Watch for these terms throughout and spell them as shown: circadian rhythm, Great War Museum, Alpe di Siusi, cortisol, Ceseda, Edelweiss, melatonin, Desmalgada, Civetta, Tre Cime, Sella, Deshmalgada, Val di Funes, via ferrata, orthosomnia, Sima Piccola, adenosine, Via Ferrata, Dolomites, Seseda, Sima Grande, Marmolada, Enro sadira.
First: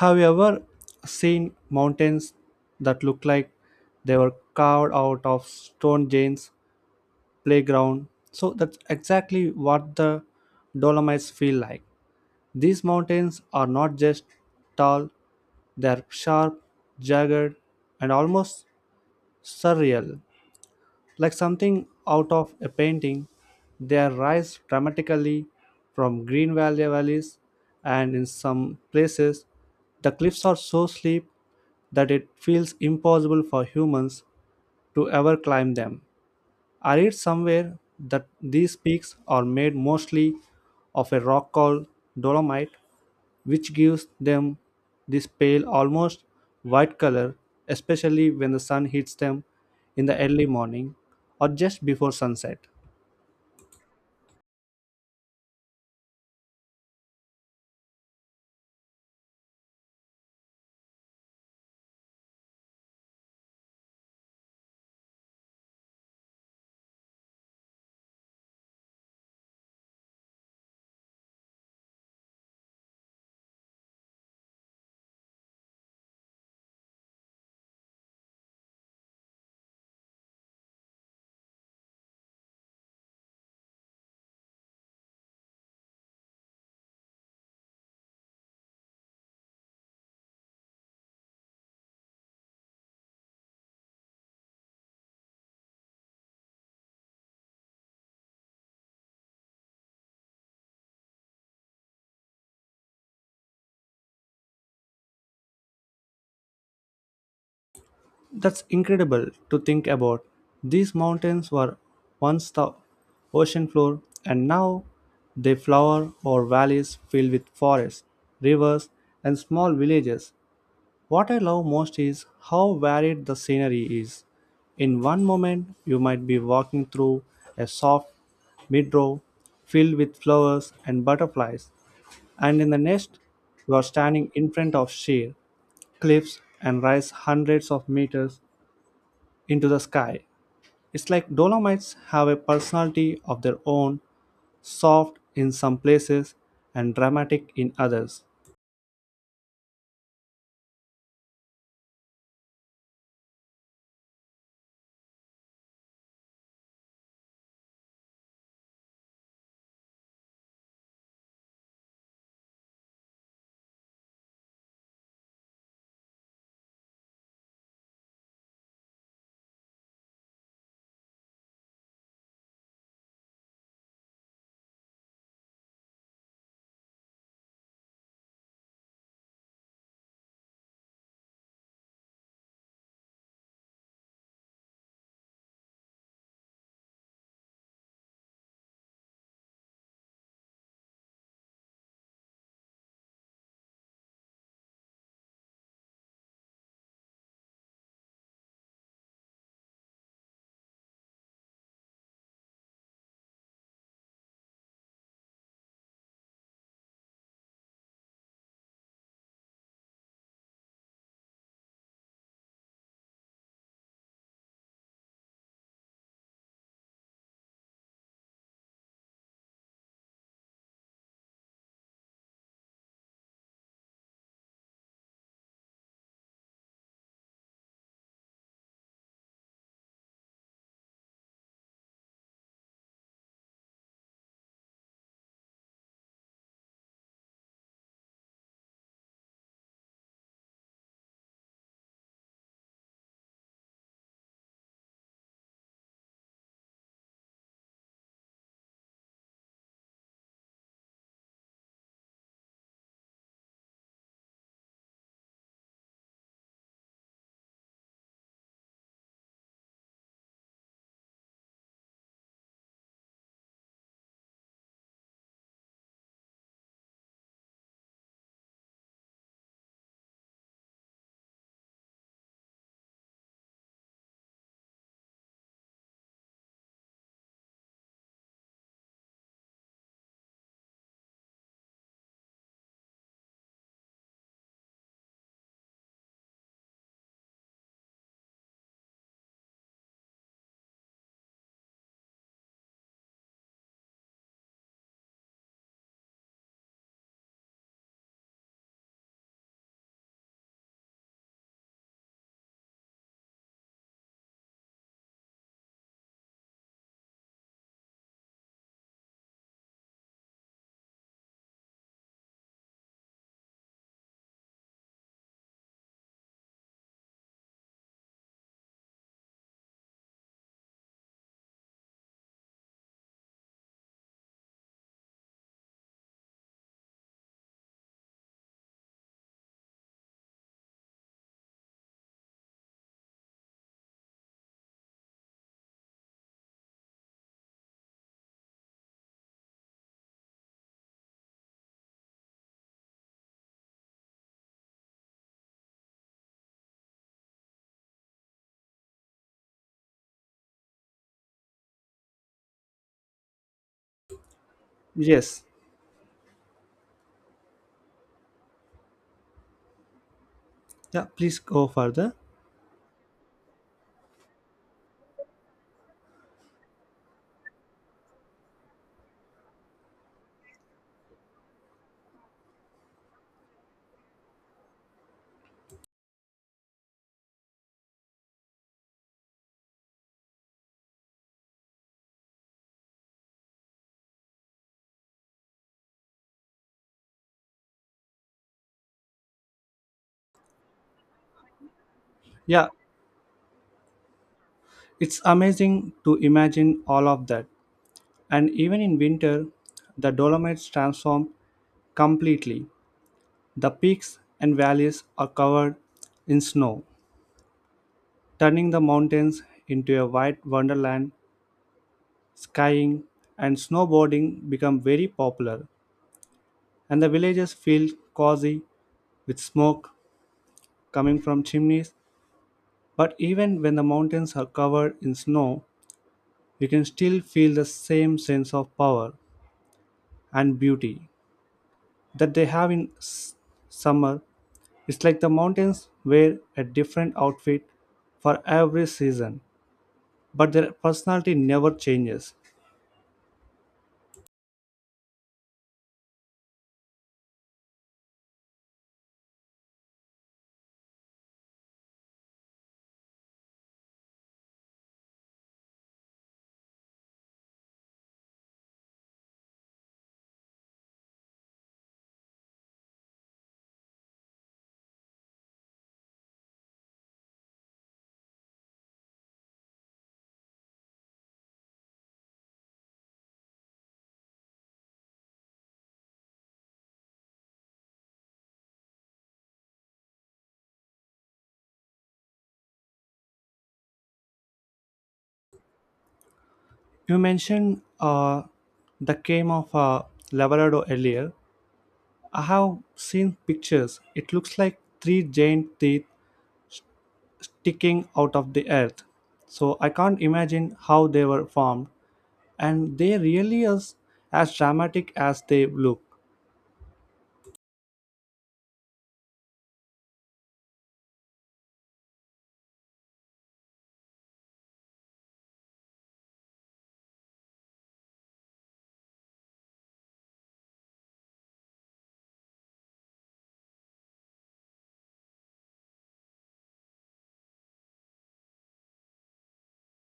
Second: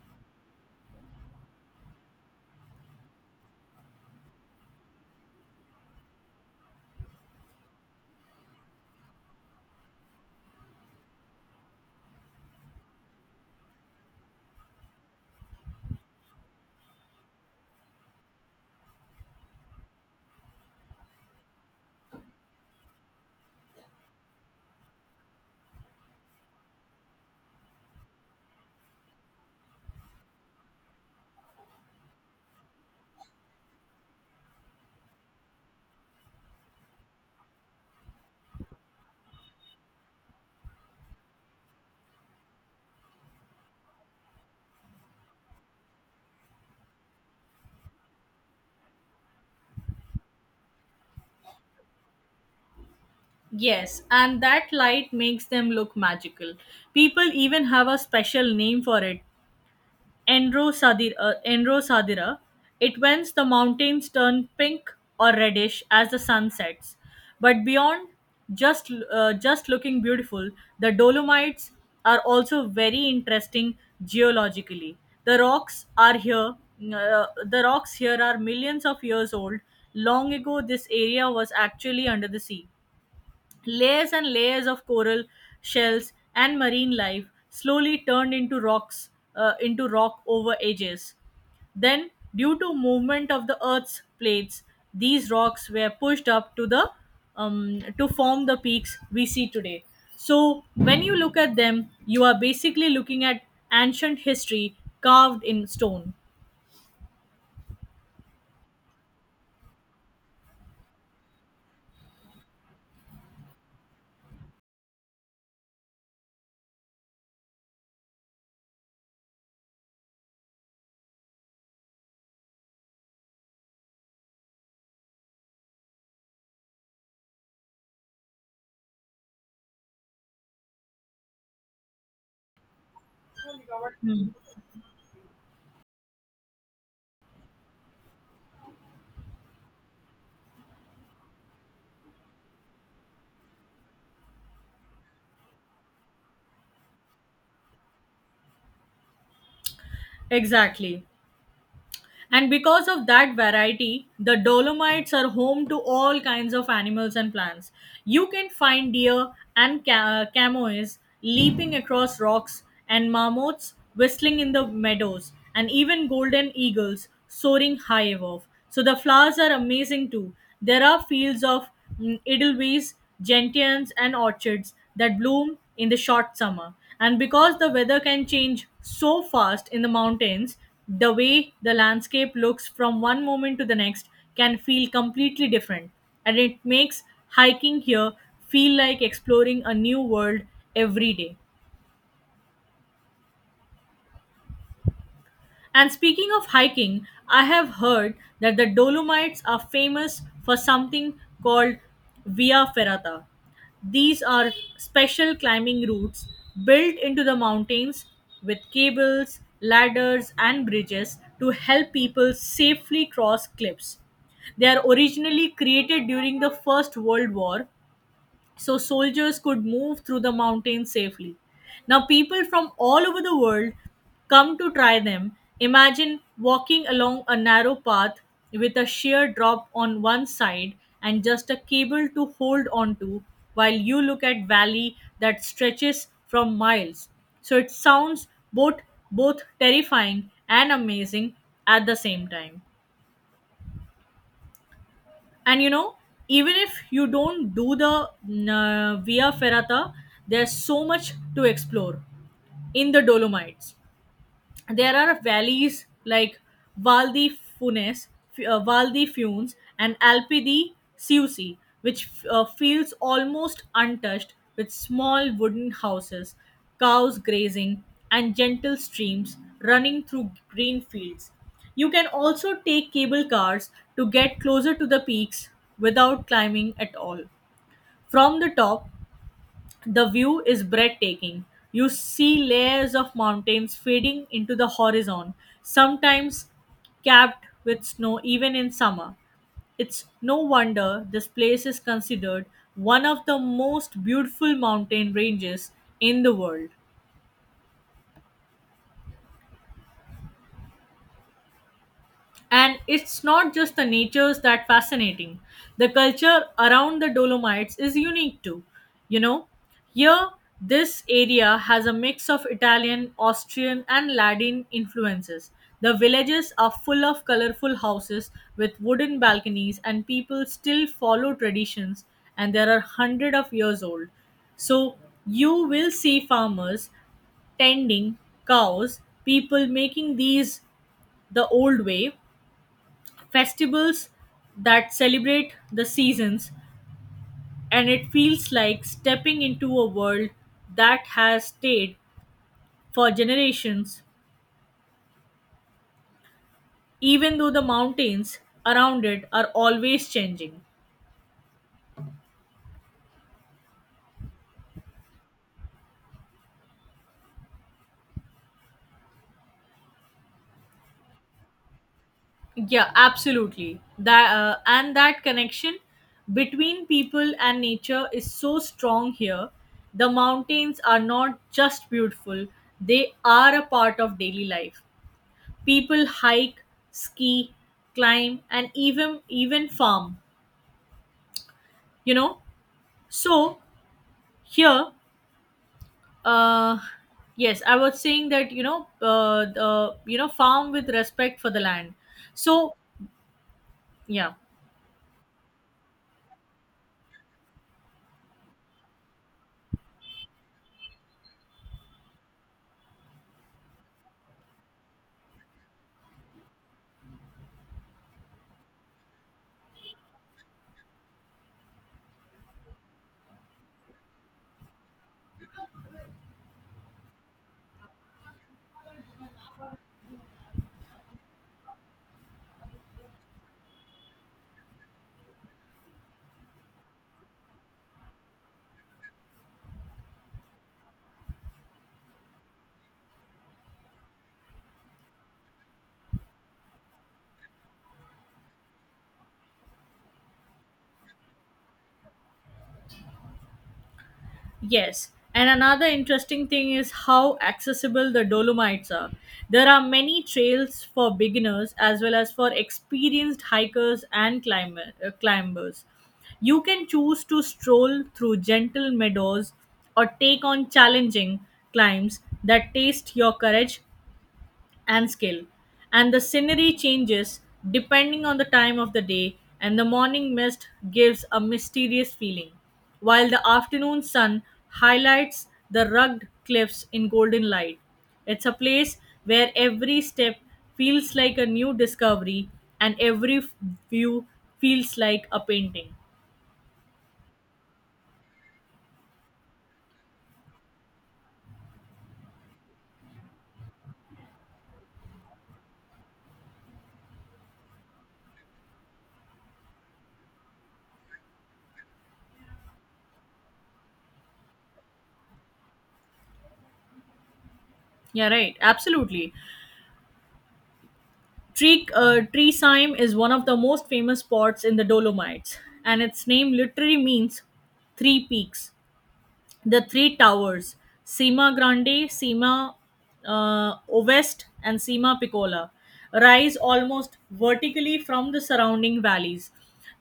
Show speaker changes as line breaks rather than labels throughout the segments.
Have you ever seen mountains that look like they were carved out of Stone Jane's playground? So that's exactly what the Dolomites feel like. These mountains are not just tall, they are sharp, jagged, and almost surreal, like something out of a painting. They rise dramatically from green valleys, and in some places, the cliffs are so steep that it feels impossible for humans to ever climb them. I read somewhere that these peaks are made mostly of a rock called dolomite, which gives them this pale, almost white color, especially when the sun hits them in the early morning or just before sunset.
Yes, and that light makes them look magical. People even have a special name for it, Enro sadira. Enro sadira. It whens the mountains turn pink or reddish as the sun sets. But beyond just looking beautiful, the Dolomites are also very interesting geologically. The rocks are here. The rocks here are millions of years old. Long ago, this area was actually under the sea. Layers and layers of coral, shells, and marine life slowly turned into rock over ages. Then, due to movement of the Earth's plates, these rocks were pushed up to the to form the peaks we see today. So, when you look at them, you are basically looking at ancient history carved in stone.
That's incredible to think about. These mountains were once the ocean floor, and now they flower or valleys filled with forests, rivers, and small villages. What I love most is how varied the scenery is. In one moment, you might be walking through a soft meadow filled with flowers and butterflies, and in the next, you are
Hmm.
standing in front of sheer cliffs and rise hundreds of meters into the sky. It's like Dolomites have a personality of their own, soft in some places and dramatic in others.
Exactly. And because of that variety, the Dolomites are home to all kinds of animals and plants. You can find deer and camoes leaping across rocks, and marmots whistling in the meadows, and even golden eagles soaring high above. So the flowers are amazing too. There are fields of Edelweiss, gentians, and orchards that bloom in the short summer. And because the weather can change so fast in the mountains, the way the landscape looks from one moment to the next can feel completely different. And it makes hiking here feel like exploring a new world every day. And speaking of hiking, I have heard that the Dolomites are famous for something called Via Ferrata. These are special climbing routes built into the mountains with cables, ladders, and bridges to help people safely cross cliffs. They are originally created during the First World War so soldiers could move through the mountains safely. Now, people from all over the world come to try them. Imagine walking along a narrow path with a sheer drop on one side and just a cable to hold onto while you look at valley that stretches from miles. So it sounds both both terrifying and amazing at the same time and you know even if you don't do the via ferrata there's so much to explore in the dolomites there are valleys like Val di Funes, Val di Funes, and Alpe di Siusi, which feels almost untouched with small wooden houses, cows grazing, and gentle streams running through green fields. You can also take cable cars to get closer to the peaks without climbing at all. From the top, the view is breathtaking. You see layers of mountains fading into the horizon, sometimes capped with snow even in summer. It's no wonder this place is considered one of the most beautiful mountain ranges in the world. And it's not just the natures that fascinating. The culture around the Dolomites is unique too. You know, here this area has a mix of Italian, Austrian, and Latin influences. The villages are full of colorful houses with wooden balconies, and people still follow traditions, and there are hundred of years old. So you will see farmers tending cows, people making these the old way, festivals that celebrate the seasons, and it feels like stepping into a world that has stayed for generations, even though the mountains around it are always changing.
Yes. Yeah, please go further.
Yeah, absolutely. That and that connection between people and nature is so strong here. The mountains are not just beautiful; they are a part of daily life. People hike, ski, climb, and even farm. You know, so here, uh, yes, I was saying that farm with respect for the land.
Yeah,
So yeah.
it's amazing to imagine all of that. And even in winter, the Dolomites transform completely. The peaks and valleys are covered in snow, turning the mountains into a white wonderland. Skiing and snowboarding become very popular, and the villages feel cozy with smoke coming from chimneys. But even when the mountains are covered in snow, you can still feel the same sense of power and beauty that they have in summer. It's like the mountains wear a different outfit for every season, but their personality never changes.
Yes, and another interesting thing is how accessible the Dolomites are. There are many trails for beginners as well as for experienced hikers and climbers. You can choose to stroll through gentle meadows or take on challenging climbs that taste your courage and skill. And the scenery changes depending on the time of the day, and the morning mist gives a mysterious feeling, while the afternoon sun highlights the rugged cliffs in golden light. It's a place where every step feels like a new discovery and view feels like a painting.
You mentioned the came of Labrador earlier. I have seen pictures. It looks like three giant teeth sticking out of the earth. So I can't imagine how they were formed, and they really are as dramatic as they look.
Yeah, right. Absolutely. Treesheim is one of the most famous spots in the Dolomites, and its name literally means three peaks. The three towers Sima Grande, Sima Ovest, and Sima Piccola rise almost vertically from the surrounding valleys.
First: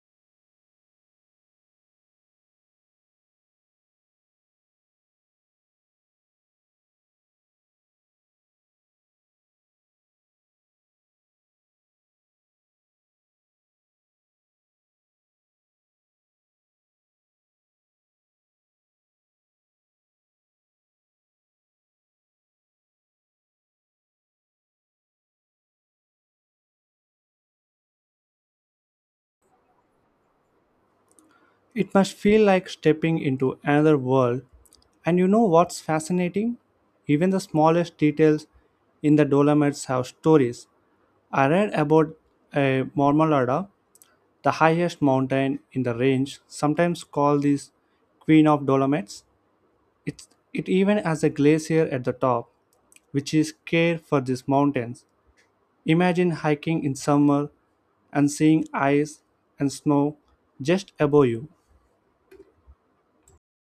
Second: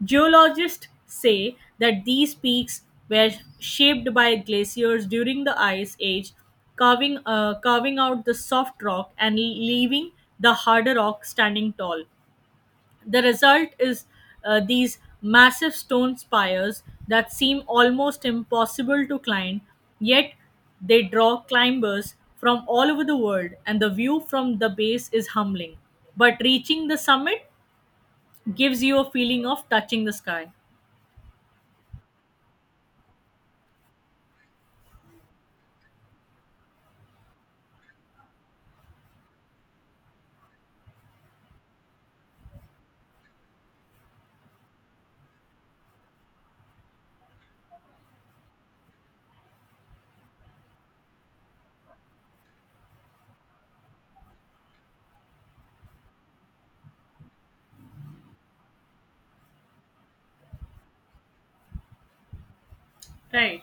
Geologists say that these peaks were shaped by glaciers during the Ice Age, carving out the soft rock and leaving the harder rock standing tall. The result is these massive stone spires that seem almost impossible to climb, yet they draw climbers from all over the world, and the view from the base is humbling. But reaching the summit gives you a feeling of touching the sky.
It must feel like stepping into another world. And you know what's fascinating? Even the smallest details in the Dolomites have stories. I read about a Marmalada, the highest mountain in the range, sometimes called this Queen of Dolomites. It even has a glacier at the top, which is care for these mountains. Imagine hiking in summer and seeing ice and snow just above you.
Right.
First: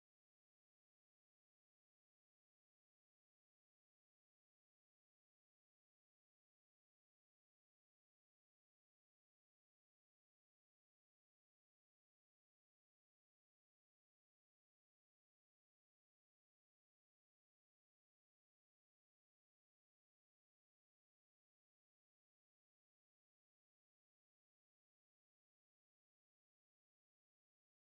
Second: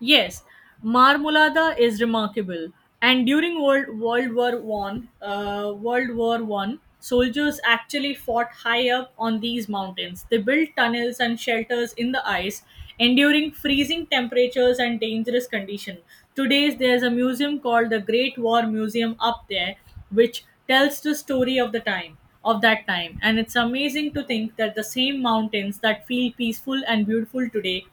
Yes, Marmolada is remarkable. And during World War One, soldiers actually fought high up on these mountains. They built tunnels and shelters in the ice, enduring freezing temperatures and dangerous conditions. Today, there's a museum called the Great War Museum up there, which tells the story of the time of that time. And it's amazing to think that the same mountains that feel peaceful and beautiful today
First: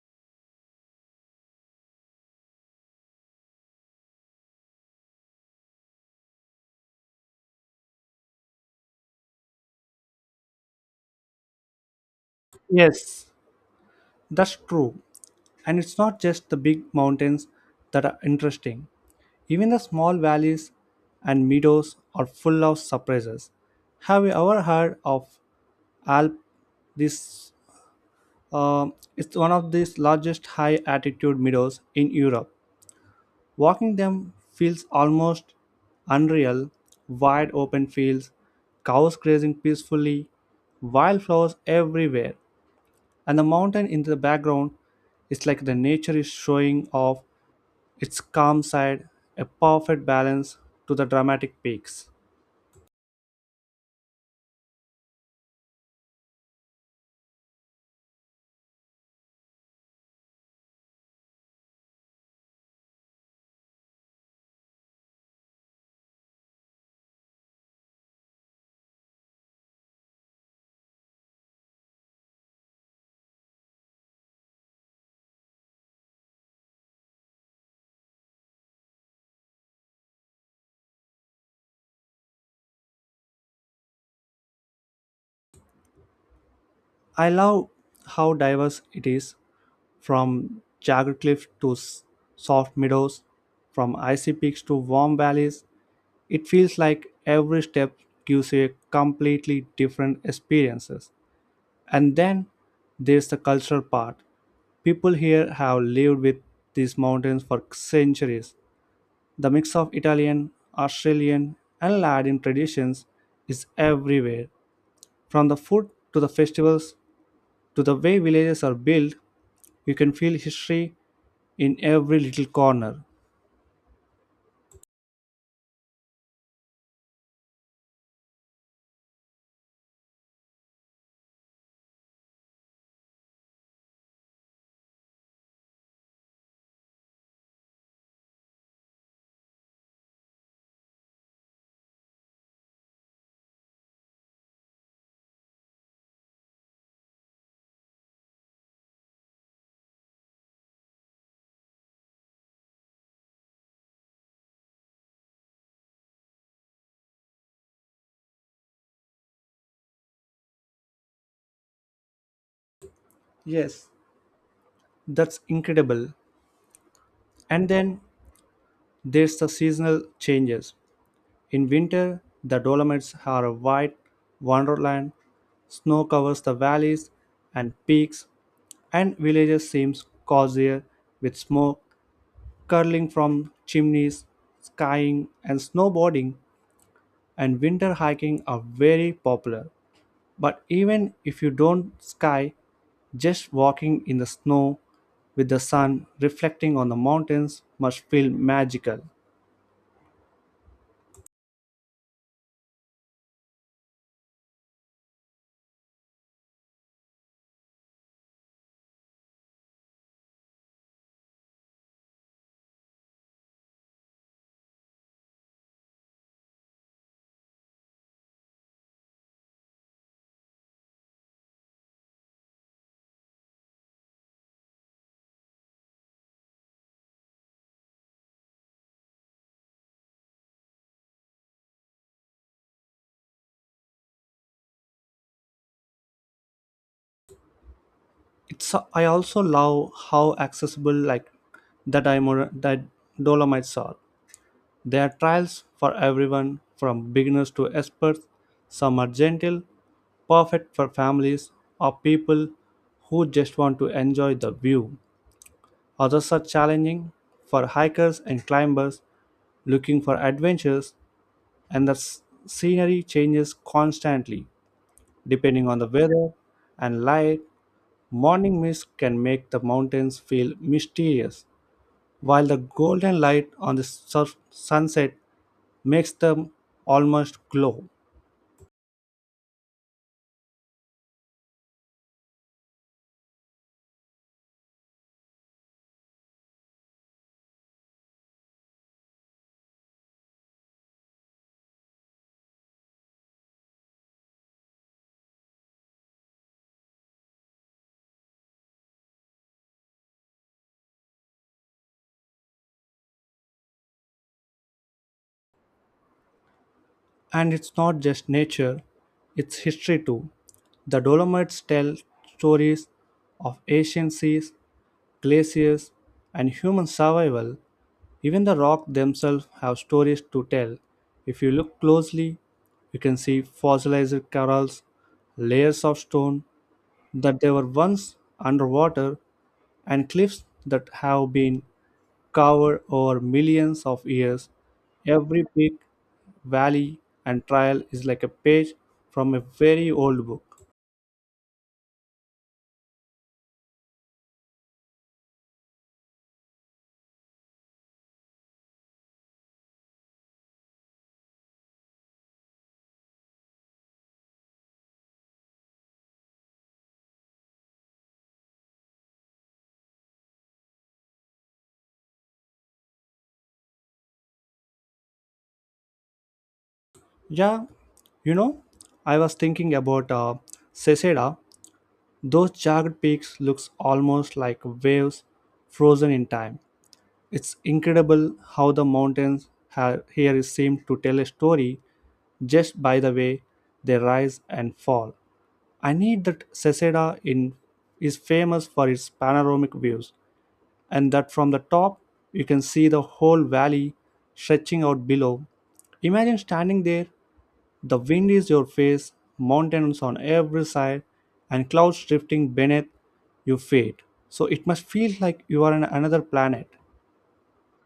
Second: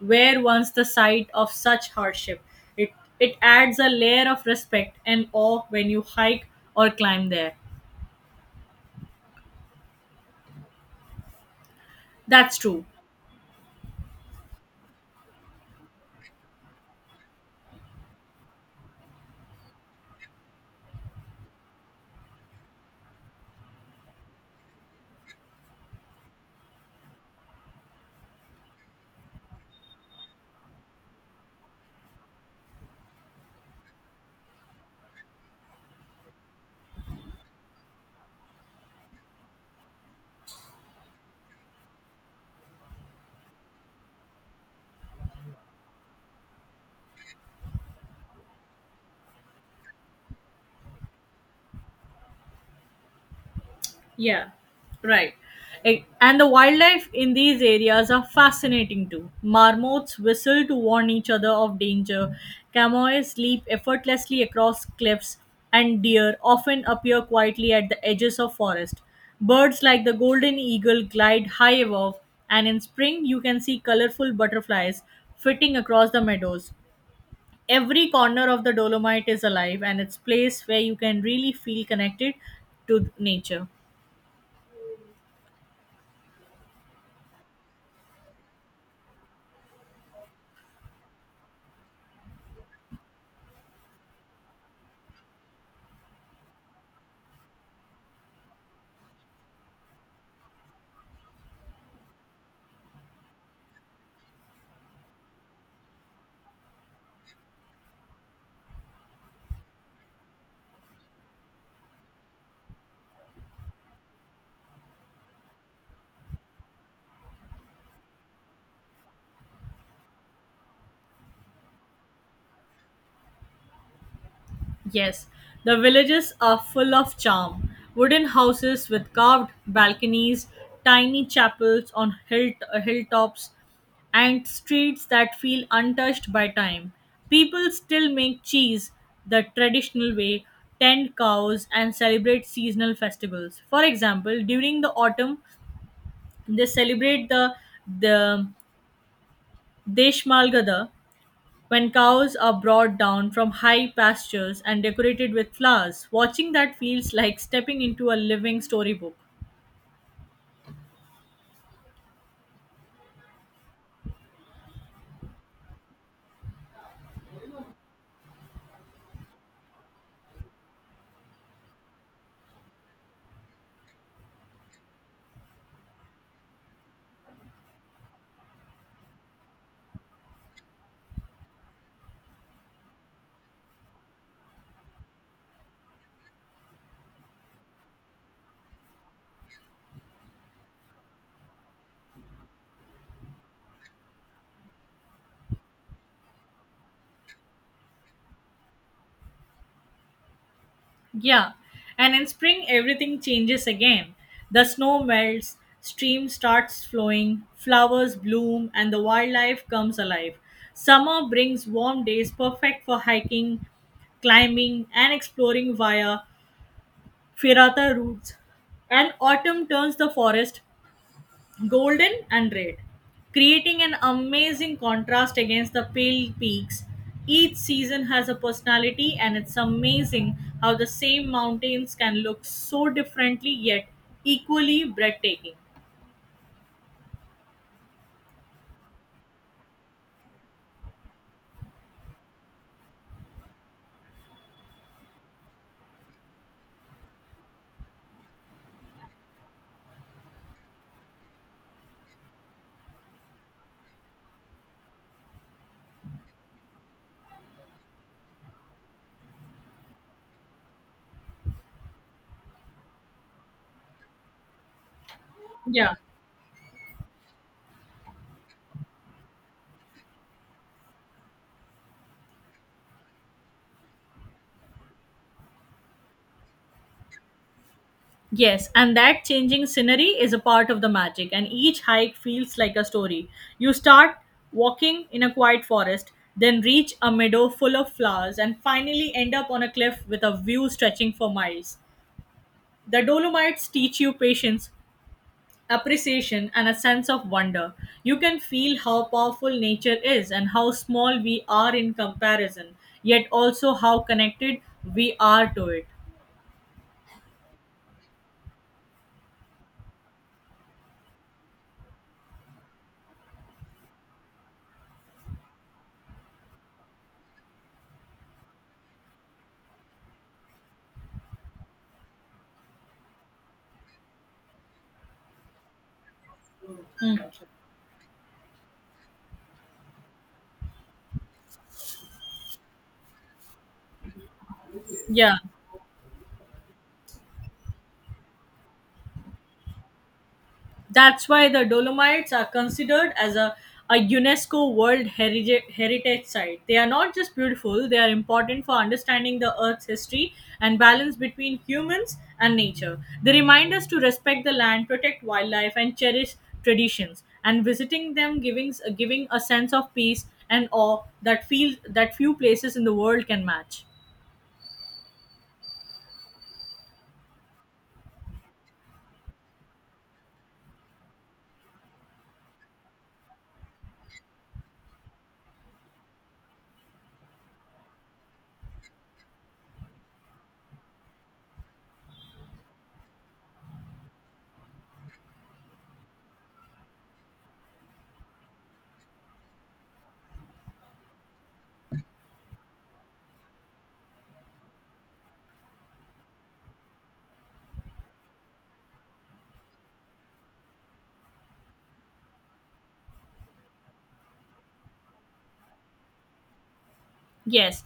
were once the site of such hardship. It, it adds a layer of respect and awe when you hike or climb there. That's true.
Yes, that's true. And it's not just the big mountains that are interesting. Even the small valleys and meadows are full of surprises. Have you ever heard of Alp? This it's one of the largest high altitude meadows in Europe. Walking them feels almost unreal. Wide open fields, cows grazing peacefully, wildflowers everywhere, and the mountain in the background, it's like the nature is showing off its calm side, a perfect balance to the dramatic peaks.
Yeah, right. And the wildlife in these areas are fascinating too. Marmots whistle to warn each other of danger, camoys leap effortlessly across cliffs, and deer often appear quietly at the edges of forest. Birds like the golden eagle glide high above, and in spring you can see colorful butterflies flitting across the meadows. Every corner of the Dolomite is alive, and it's place where you can really feel connected to nature.
I love how diverse it is, from jagged cliffs to soft meadows, from icy peaks to warm valleys. It feels like every step gives you a completely different experiences. And then there's the cultural part. People here have lived with these mountains for centuries. The mix of Italian, Australian, and Latin traditions is everywhere. From the food to the festivals to the way villages are built, you can feel history in every little corner.
Yes, the villages are full of charm. Wooden houses with carved balconies, tiny chapels on hilltops, and streets that feel untouched by time. People still make cheese the traditional way, tend cows, and celebrate seasonal festivals. For example, during the autumn, they celebrate the Deshmalgada, when cows are brought down from high pastures and decorated with flowers. Watching that feels like stepping into a living storybook.
Yes, that's incredible. And then there's the seasonal changes. In winter, the Dolomites are a white wonderland. Snow covers the valleys and peaks, and villages seem cozier with smoke curling from chimneys. Skiing and snowboarding, and winter hiking, are very popular. But even if you don't ski, just walking in the snow with the sun reflecting on the mountains must feel magical.
Yeah, and in spring, everything changes again. The snow melts, stream starts flowing, flowers bloom, and the wildlife comes alive. Summer brings warm days perfect for hiking, climbing, and exploring via ferrata routes. And autumn turns the forest golden and red, creating an amazing contrast against the pale peaks. Each season has a personality, and it's amazing how the same mountains can look so differently yet equally breathtaking.
It's, I also love how accessible like the the Dolomites are. There are trials for everyone, from beginners to experts. Some are gentle, perfect for families or people who just want to enjoy the view. Others are challenging for hikers and climbers looking for adventures, and the scenery changes constantly depending on the
Yeah.
weather and light. Morning mist can make the mountains feel mysterious, while the golden light on the sunset makes them almost glow.
Yes, and that changing scenery is a part of the magic, and each hike feels like a story. You start walking in a quiet forest, then reach a meadow full of flowers, and finally end up on a cliff with a view stretching for miles. The Dolomites teach you patience, appreciation, and a sense of wonder. You can feel how powerful nature is and how small we are in comparison, yet also how connected we are to it.
And it's not just nature, it's history too. The Dolomites tell stories of ancient seas, glaciers, and human survival. Even the rocks themselves have stories to tell. If you look closely, you can see fossilized corals, layers of stone
Mm.
that they were once underwater, and cliffs that have been covered over millions of years.
Yeah.
Every peak, valley, and trial is like a page from a very old book.
That's why the Dolomites are considered as a UNESCO World Heritage Site. They are not just beautiful, they are important for understanding the Earth's history and balance between humans and nature. They remind us to respect the land, protect wildlife, and cherish traditions. And visiting them giving a sense of peace and awe that, feels that few places in the world can match.
Yeah, you know, I was thinking about Ceseda. Those jagged peaks looks almost like waves frozen in time. It's incredible how the mountains here seem to tell a story just by the way they rise and fall. I need that Ceseda in is famous for its panoramic views, and that from the top you can see the whole valley stretching out below. Imagine standing there, the wind is your face, mountains on every side, and clouds drifting beneath your feet. So it must feel like you are on another planet.
Yes,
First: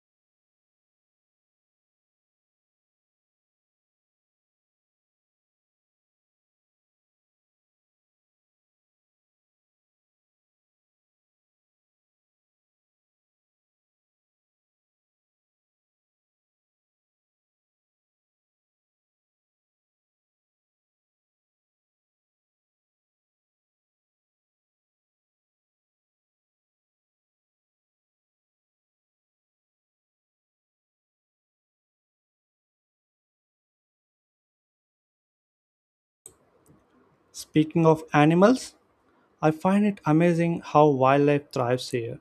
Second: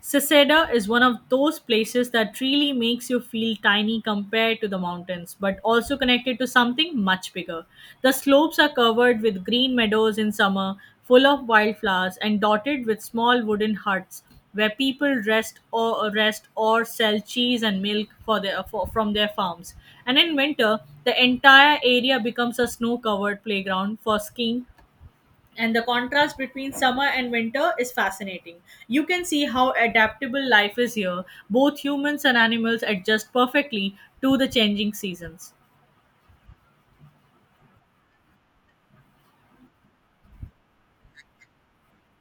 Seseda is one of those places that really makes you feel tiny compared to the mountains, but also connected to something much bigger. The slopes are covered with green meadows in summer, full of wildflowers, and dotted with small wooden huts where people rest or sell cheese and milk for from their farms. And in winter, the entire area becomes a snow-covered playground for skiing, and the contrast between summer and winter is fascinating. You can see how adaptable life is here. Both humans and animals adjust perfectly to the changing seasons.
Speaking of animals, I find it amazing how wildlife thrives here.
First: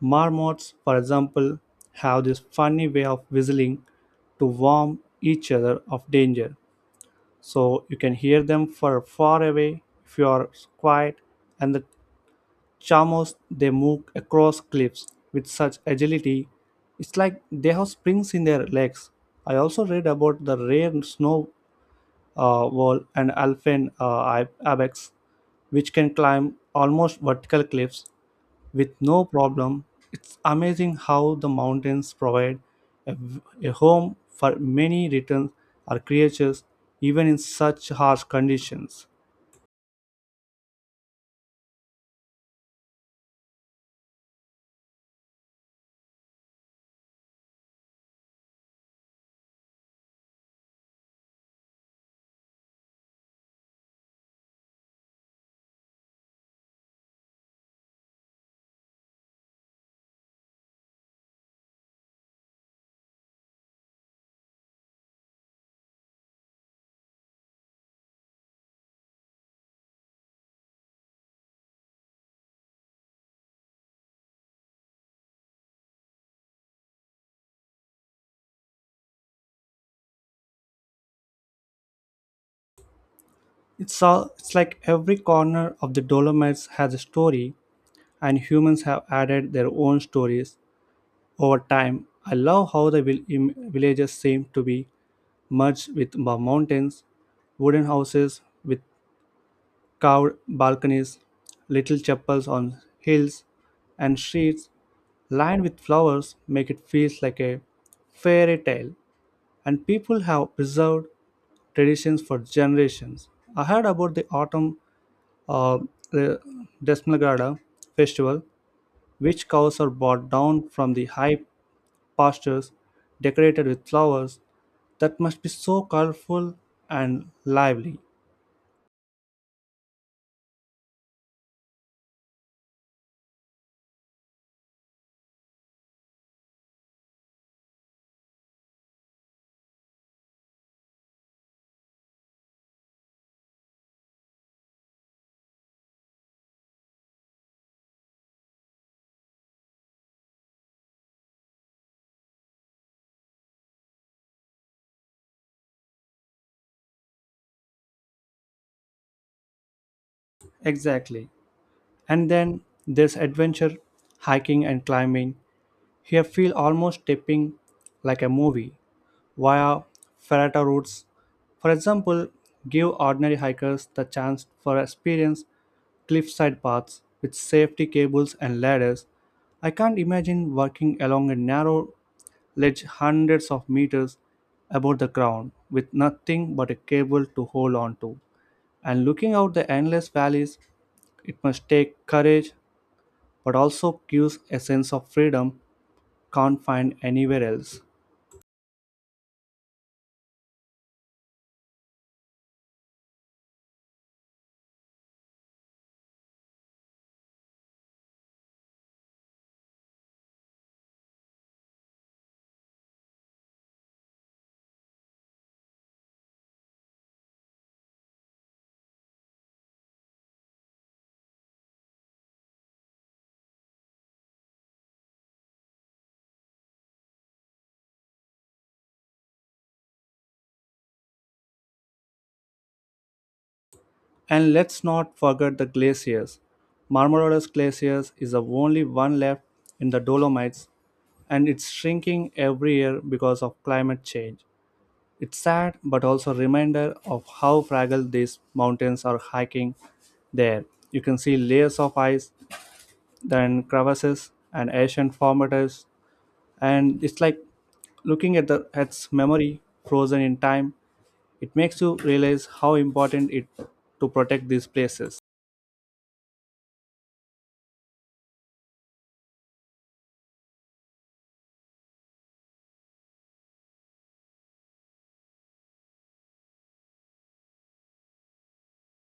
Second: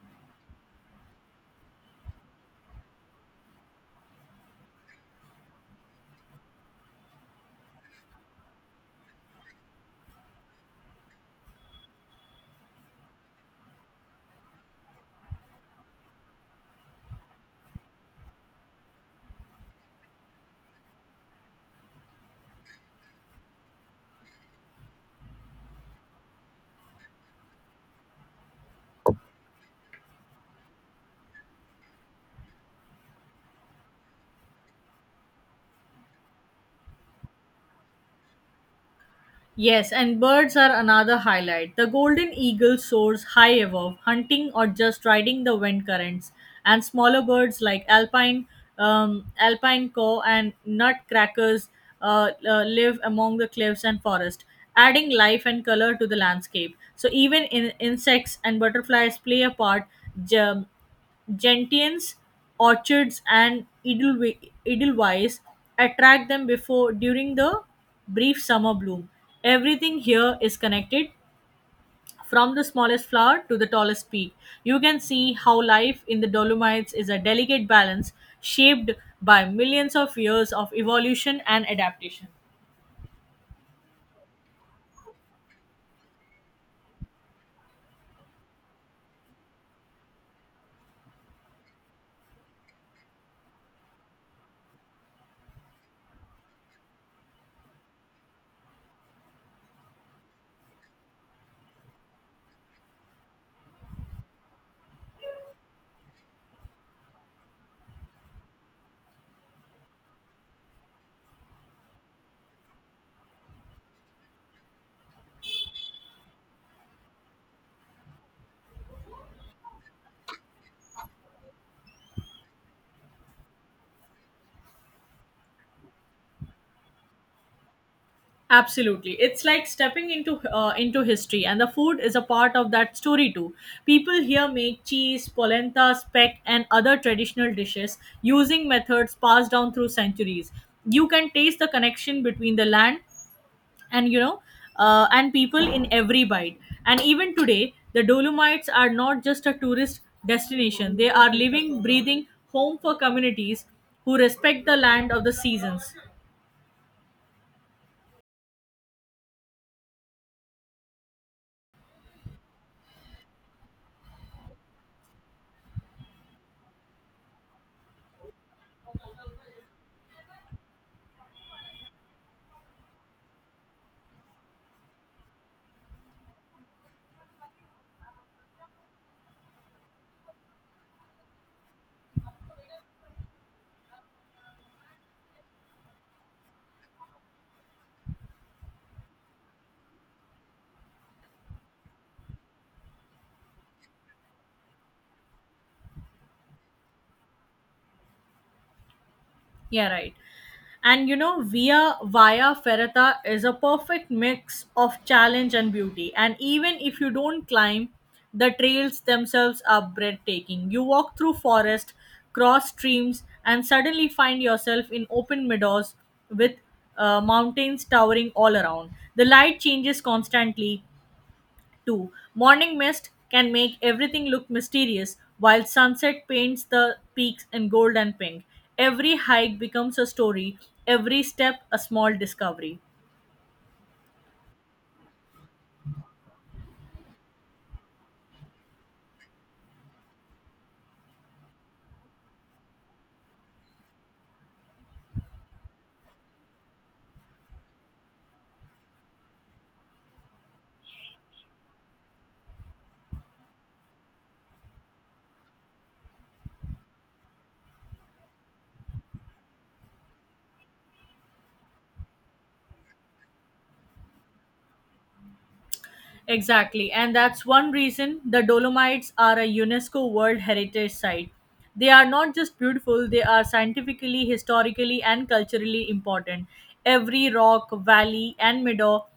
Marmots, for example, have this funny way of whistling to warn each other of danger, so you can hear them for far away if you are quiet. And the chamos, they move across cliffs with such agility, it's like they have springs in their legs. I also read about the rare snow wall and alpine ibex, which can climb almost vertical cliffs with no problem. It's amazing how the mountains provide a, a home for many returns or creatures, even in such harsh conditions.
Yes, and birds are another highlight. The golden eagle soars high above, hunting or just riding the wind currents, and smaller birds like alpine cow and nutcrackers live among the cliffs and forest, adding life and color to the landscape. So even in insects and butterflies play a part. j- gentians, orchards, and edelweiss attract them before during the brief summer bloom. Everything here is connected from the smallest flower to the tallest peak. You can see how life in the Dolomites is a delicate balance shaped by millions of years of evolution and adaptation.
It's like every corner of the Dolomites has a story, and humans have added their own stories over time. I love how the villages seem to be merged with the mountains, wooden houses with carved balconies, little chapels on hills, and streets lined with flowers make it feel like a fairy tale. And people have preserved traditions for generations. I heard about the autumn uh, the Desmalgada festival, which cows are brought down from the high pastures decorated with flowers, that must be so colorful and lively.
Absolutely, it's like stepping into history, and the food is a part of that story too. People here make cheese, polenta, speck, and other traditional dishes using methods passed down through centuries. You can taste the connection between the land and and people in every bite. And even today, the Dolomites are not just a tourist destination; they are living, breathing home for communities who respect the land of the seasons.
Exactly. And then there's adventure, hiking and climbing. Here feel almost stepping like a movie, via ferrata routes. For example, give ordinary hikers the chance for experience cliffside paths with safety cables and ladders. I can't imagine walking along a narrow ledge hundreds of meters above the ground with nothing but a cable to hold on to. And looking out the endless valleys, it must take courage but also gives a sense of freedom can't find anywhere else.
Yeah, right. Via Ferrata is a perfect mix of challenge and beauty. And even if you don't climb, the trails themselves are breathtaking. You walk through forest, cross streams, and suddenly find yourself in open meadows with mountains towering all around. The light changes constantly, 2. Morning mist can make everything look mysterious, while sunset paints the peaks in gold and pink. Every hike becomes a story, every step a small discovery.
And let's not forget the glaciers. Marmarolas glaciers is the only one left in the Dolomites, and it's shrinking every year because of climate change. It's sad, but also a reminder of how fragile these mountains are hiking there. You can see layers of ice, then crevasses and ancient formatives, and it's like looking at the at memory frozen in time. It makes you realize how important it to protect these places.
Exactly, and that's one reason the Dolomites are a UNESCO World Heritage Site. They are not just beautiful, they are scientifically, historically, and culturally important. Every rock, valley, and meadow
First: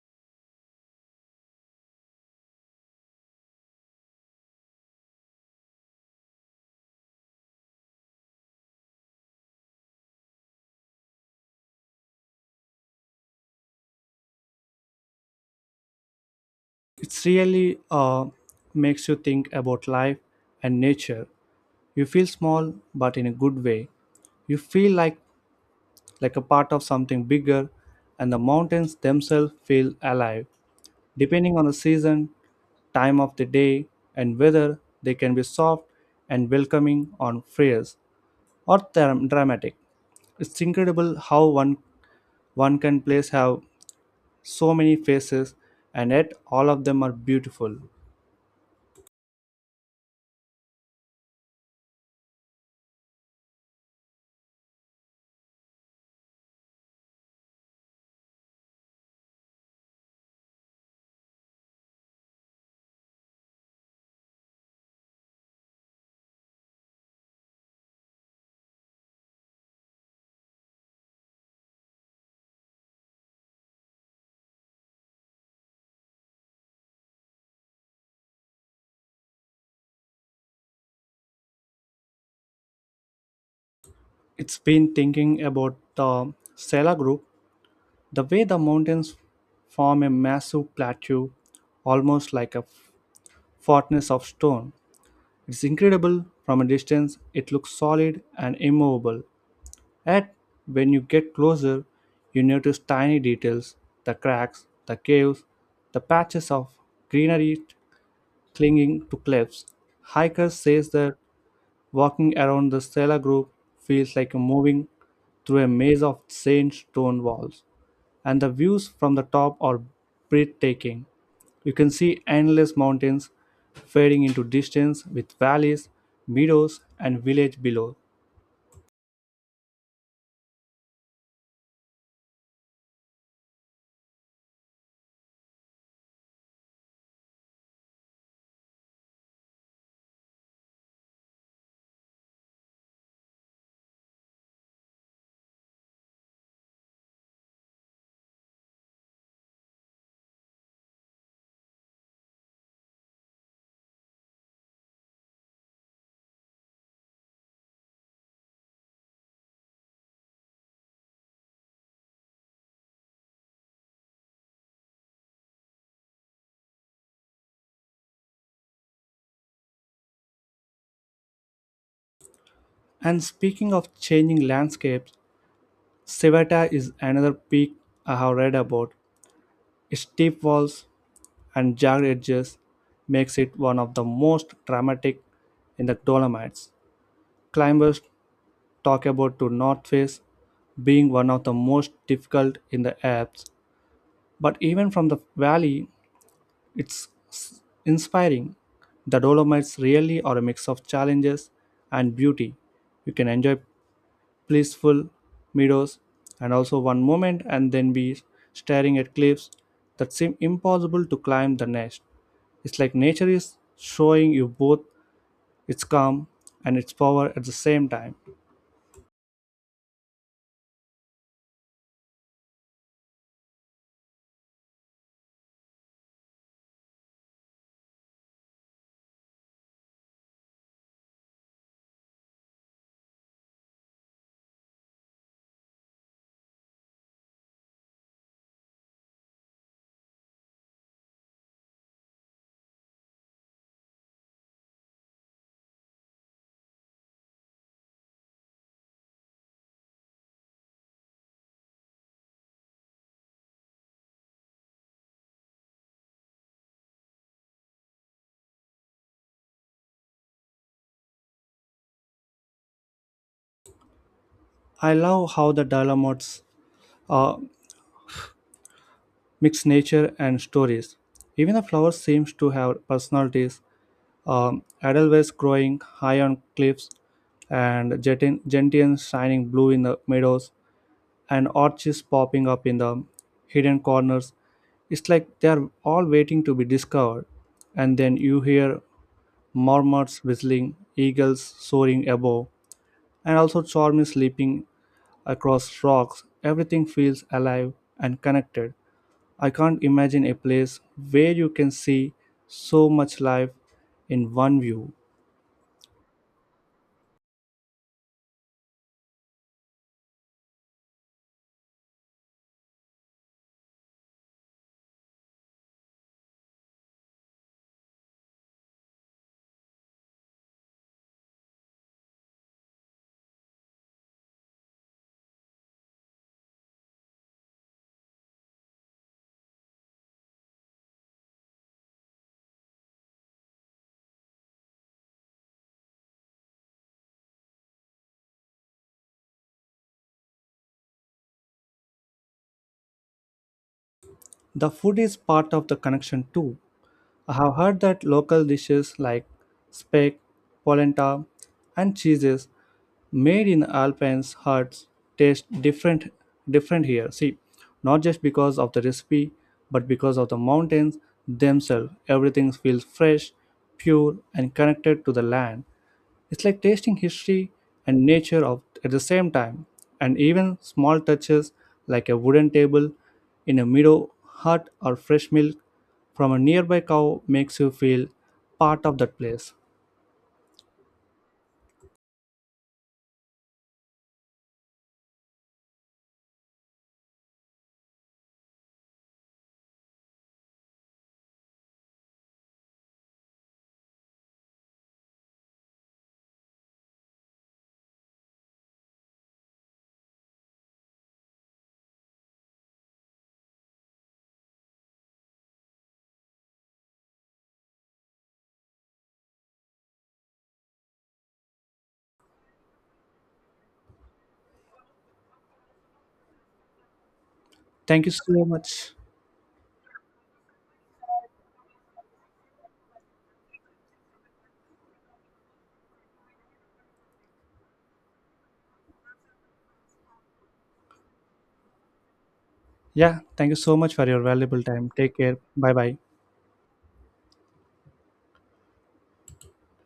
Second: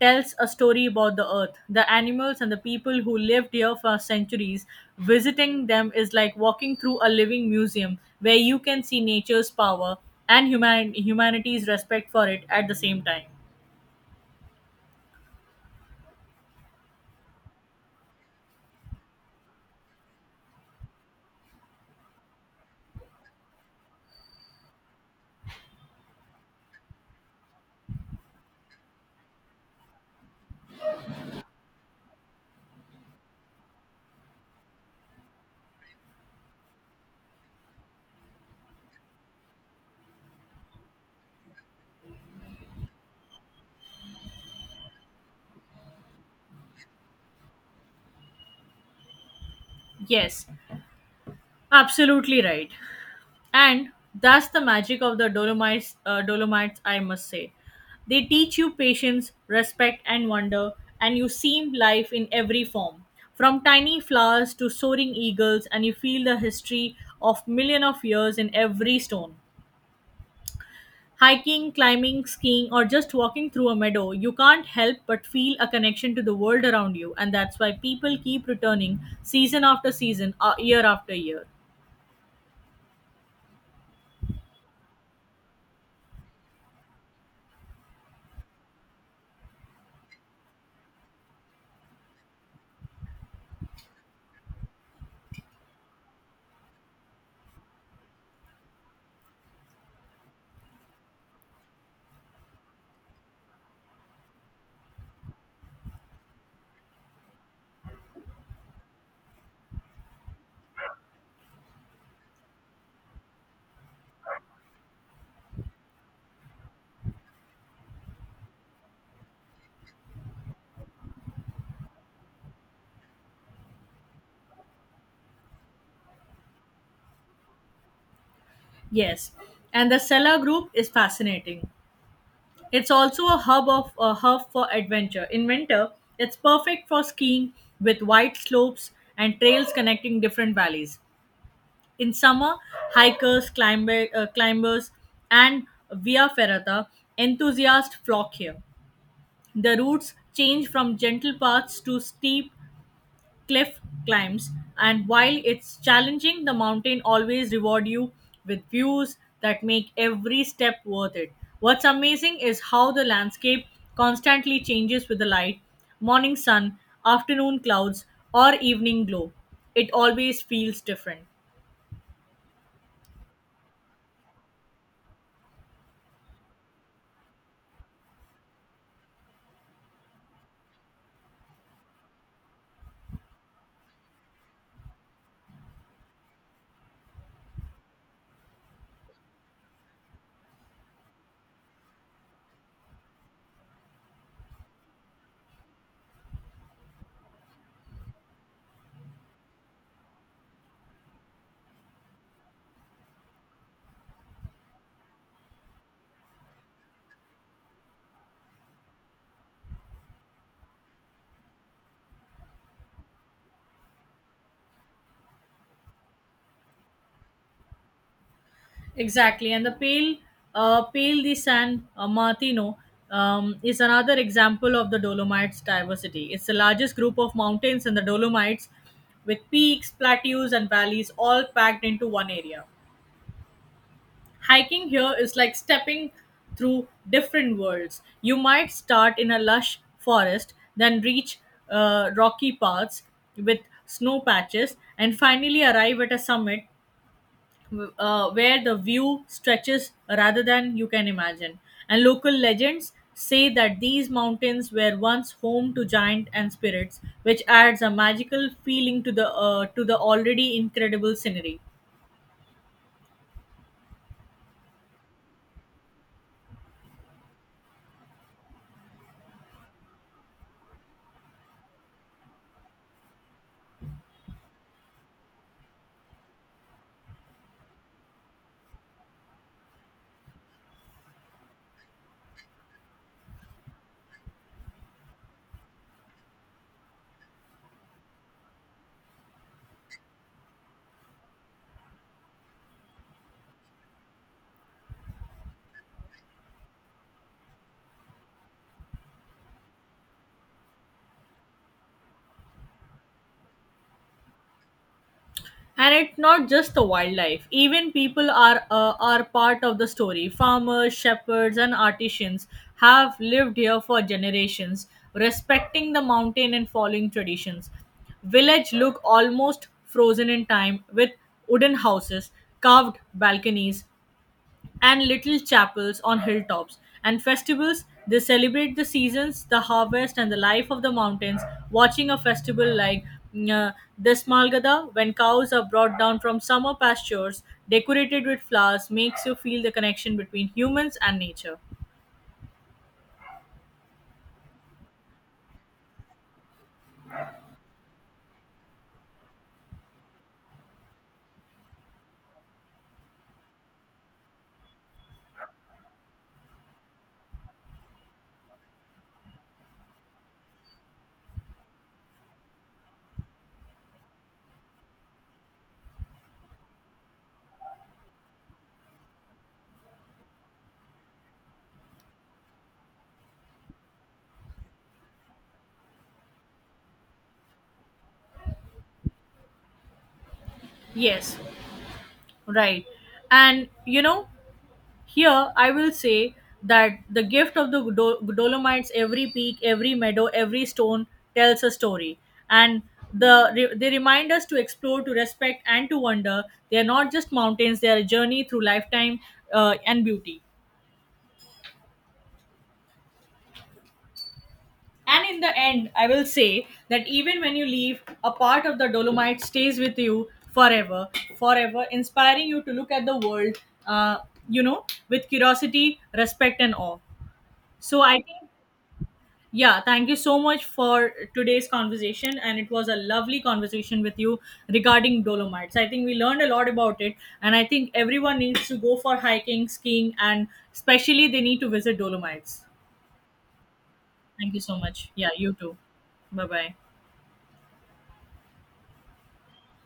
tells a story about the earth, the animals, and the people who lived here for centuries. Visiting them is like walking through a living museum where you can see nature's power and humanity's respect for it at the same time.
It really makes you think about life and nature. You feel small, but in a good way. You feel like a part of something bigger, and the mountains themselves feel alive. Depending on the season, time of the day, and weather, they can be soft and welcoming on fierce or dramatic. It's incredible how one can place have so many faces, and yet all of them are beautiful.
Yes, absolutely right. And that's the magic of the Dolomites, I must say they teach you patience, respect, and wonder, and you see life in every form, from tiny flowers to soaring eagles, and you feel the history of million of years in every stone. Hiking, climbing, skiing, or just walking through a meadow, you can't help but feel a connection to the world around you, and that's why people keep returning season after season, year after year.
It's been thinking about the Sela group, the way the mountains form a massive plateau, almost like a fortress of stone. It's incredible, from a distance, it looks solid and immovable. Yet, when you get closer, you notice tiny details, the cracks, the caves, the patches of greenery clinging to cliffs. Hikers say that walking around the cellar group feels like moving through a maze of sand stone walls, and the views from the top are breathtaking. You can see endless mountains fading into distance with valleys, meadows, and village below.
Yes, and the Sella group is fascinating. It's also a hub for adventure. In winter, it's perfect for skiing with wide slopes and trails connecting different valleys. In summer, hikers, climbers, and via ferrata enthusiasts flock here. The routes change from gentle paths to steep cliff climbs, and while it's challenging, the mountain always reward you with views that make every step worth it. What's amazing is how the landscape constantly changes with the light. Morning sun, afternoon clouds, or evening glow, it always feels different.
And speaking of changing landscapes, Civetta is another peak I have read about. Its steep walls and jagged edges makes it one of the most dramatic in the Dolomites. Climbers talk about to North Face being one of the most difficult in the Alps, but even from the valley, it's inspiring. The Dolomites really are a mix of challenges and beauty. You can enjoy peaceful meadows and also one moment and then be staring at cliffs that seem impossible to climb the next. It's like nature is showing you both its calm and its power at the same time.
Exactly, and the pale the San Martino is another example of the Dolomites' diversity. It's the largest group of mountains in the Dolomites, with peaks, plateaus, and valleys all packed into one area. Hiking here is like stepping through different worlds. You might start in a lush forest, then reach rocky paths with snow patches, and finally arrive at a summit where the view stretches rather than you can imagine. And local legends say that these mountains were once home to giant and spirits, which adds a magical feeling to the to the already incredible scenery.
I love how the Dolomites uh, mixed nature and stories. Even the flowers seems to have personalities. Edelweiss growing high on cliffs, and gentians shining blue in the meadows, and orchids popping up in the hidden corners. It's like they are all waiting to be discovered. And then you hear murmurs whistling, eagles soaring above, and also stormy leaping across rocks. Everything feels alive and connected. I can't imagine a place where you can see so much life in one view.
And it's not just the wildlife, even people are part of the story. Farmers, shepherds, and artisans have lived here for generations, respecting the mountain and following traditions. Village look almost frozen in time, with wooden houses, carved balconies, and little chapels on hilltops. And festivals, they celebrate the seasons, the harvest, and the life of the mountains. Watching a festival like mm, uh, Desmalgada, when cows are brought down from summer pastures, decorated with flowers, makes you feel the connection between humans and nature.
The food is part of the connection too. I have heard that local dishes like speck, polenta, and cheeses made in Alpine's huts taste different here. See, not just because of the recipe, but because of the mountains themselves. Everything feels fresh, pure, and connected to the land. It's like tasting history and nature of at the same time. And even small touches like a wooden table in a meadow hut or fresh milk from a nearby cow makes you feel part of that place.
Yes, right. And you know, here, I will say that the gift of the Dolomites, every peak, every meadow, every stone tells a story. And they remind us to explore, to respect, and to wonder. They are not just mountains, they are a journey through lifetime and beauty. And in the end, I will say that even when you leave, a part of the Dolomite stays with you forever, forever, inspiring you to look at the world, uh, with curiosity, respect, and awe. So
Thank you
I
so
think.
much.
Yeah, thank you so much for today's conversation. And it was a lovely conversation with you regarding Dolomites. I think we learned a lot about it. And I think everyone needs to go for hiking, skiing, and especially they need to visit Dolomites.
Yeah, thank you so much for your
Thank you
valuable
so
time.
much.
Take
Yeah,
care.
you
Bye
too.
bye.
Bye bye.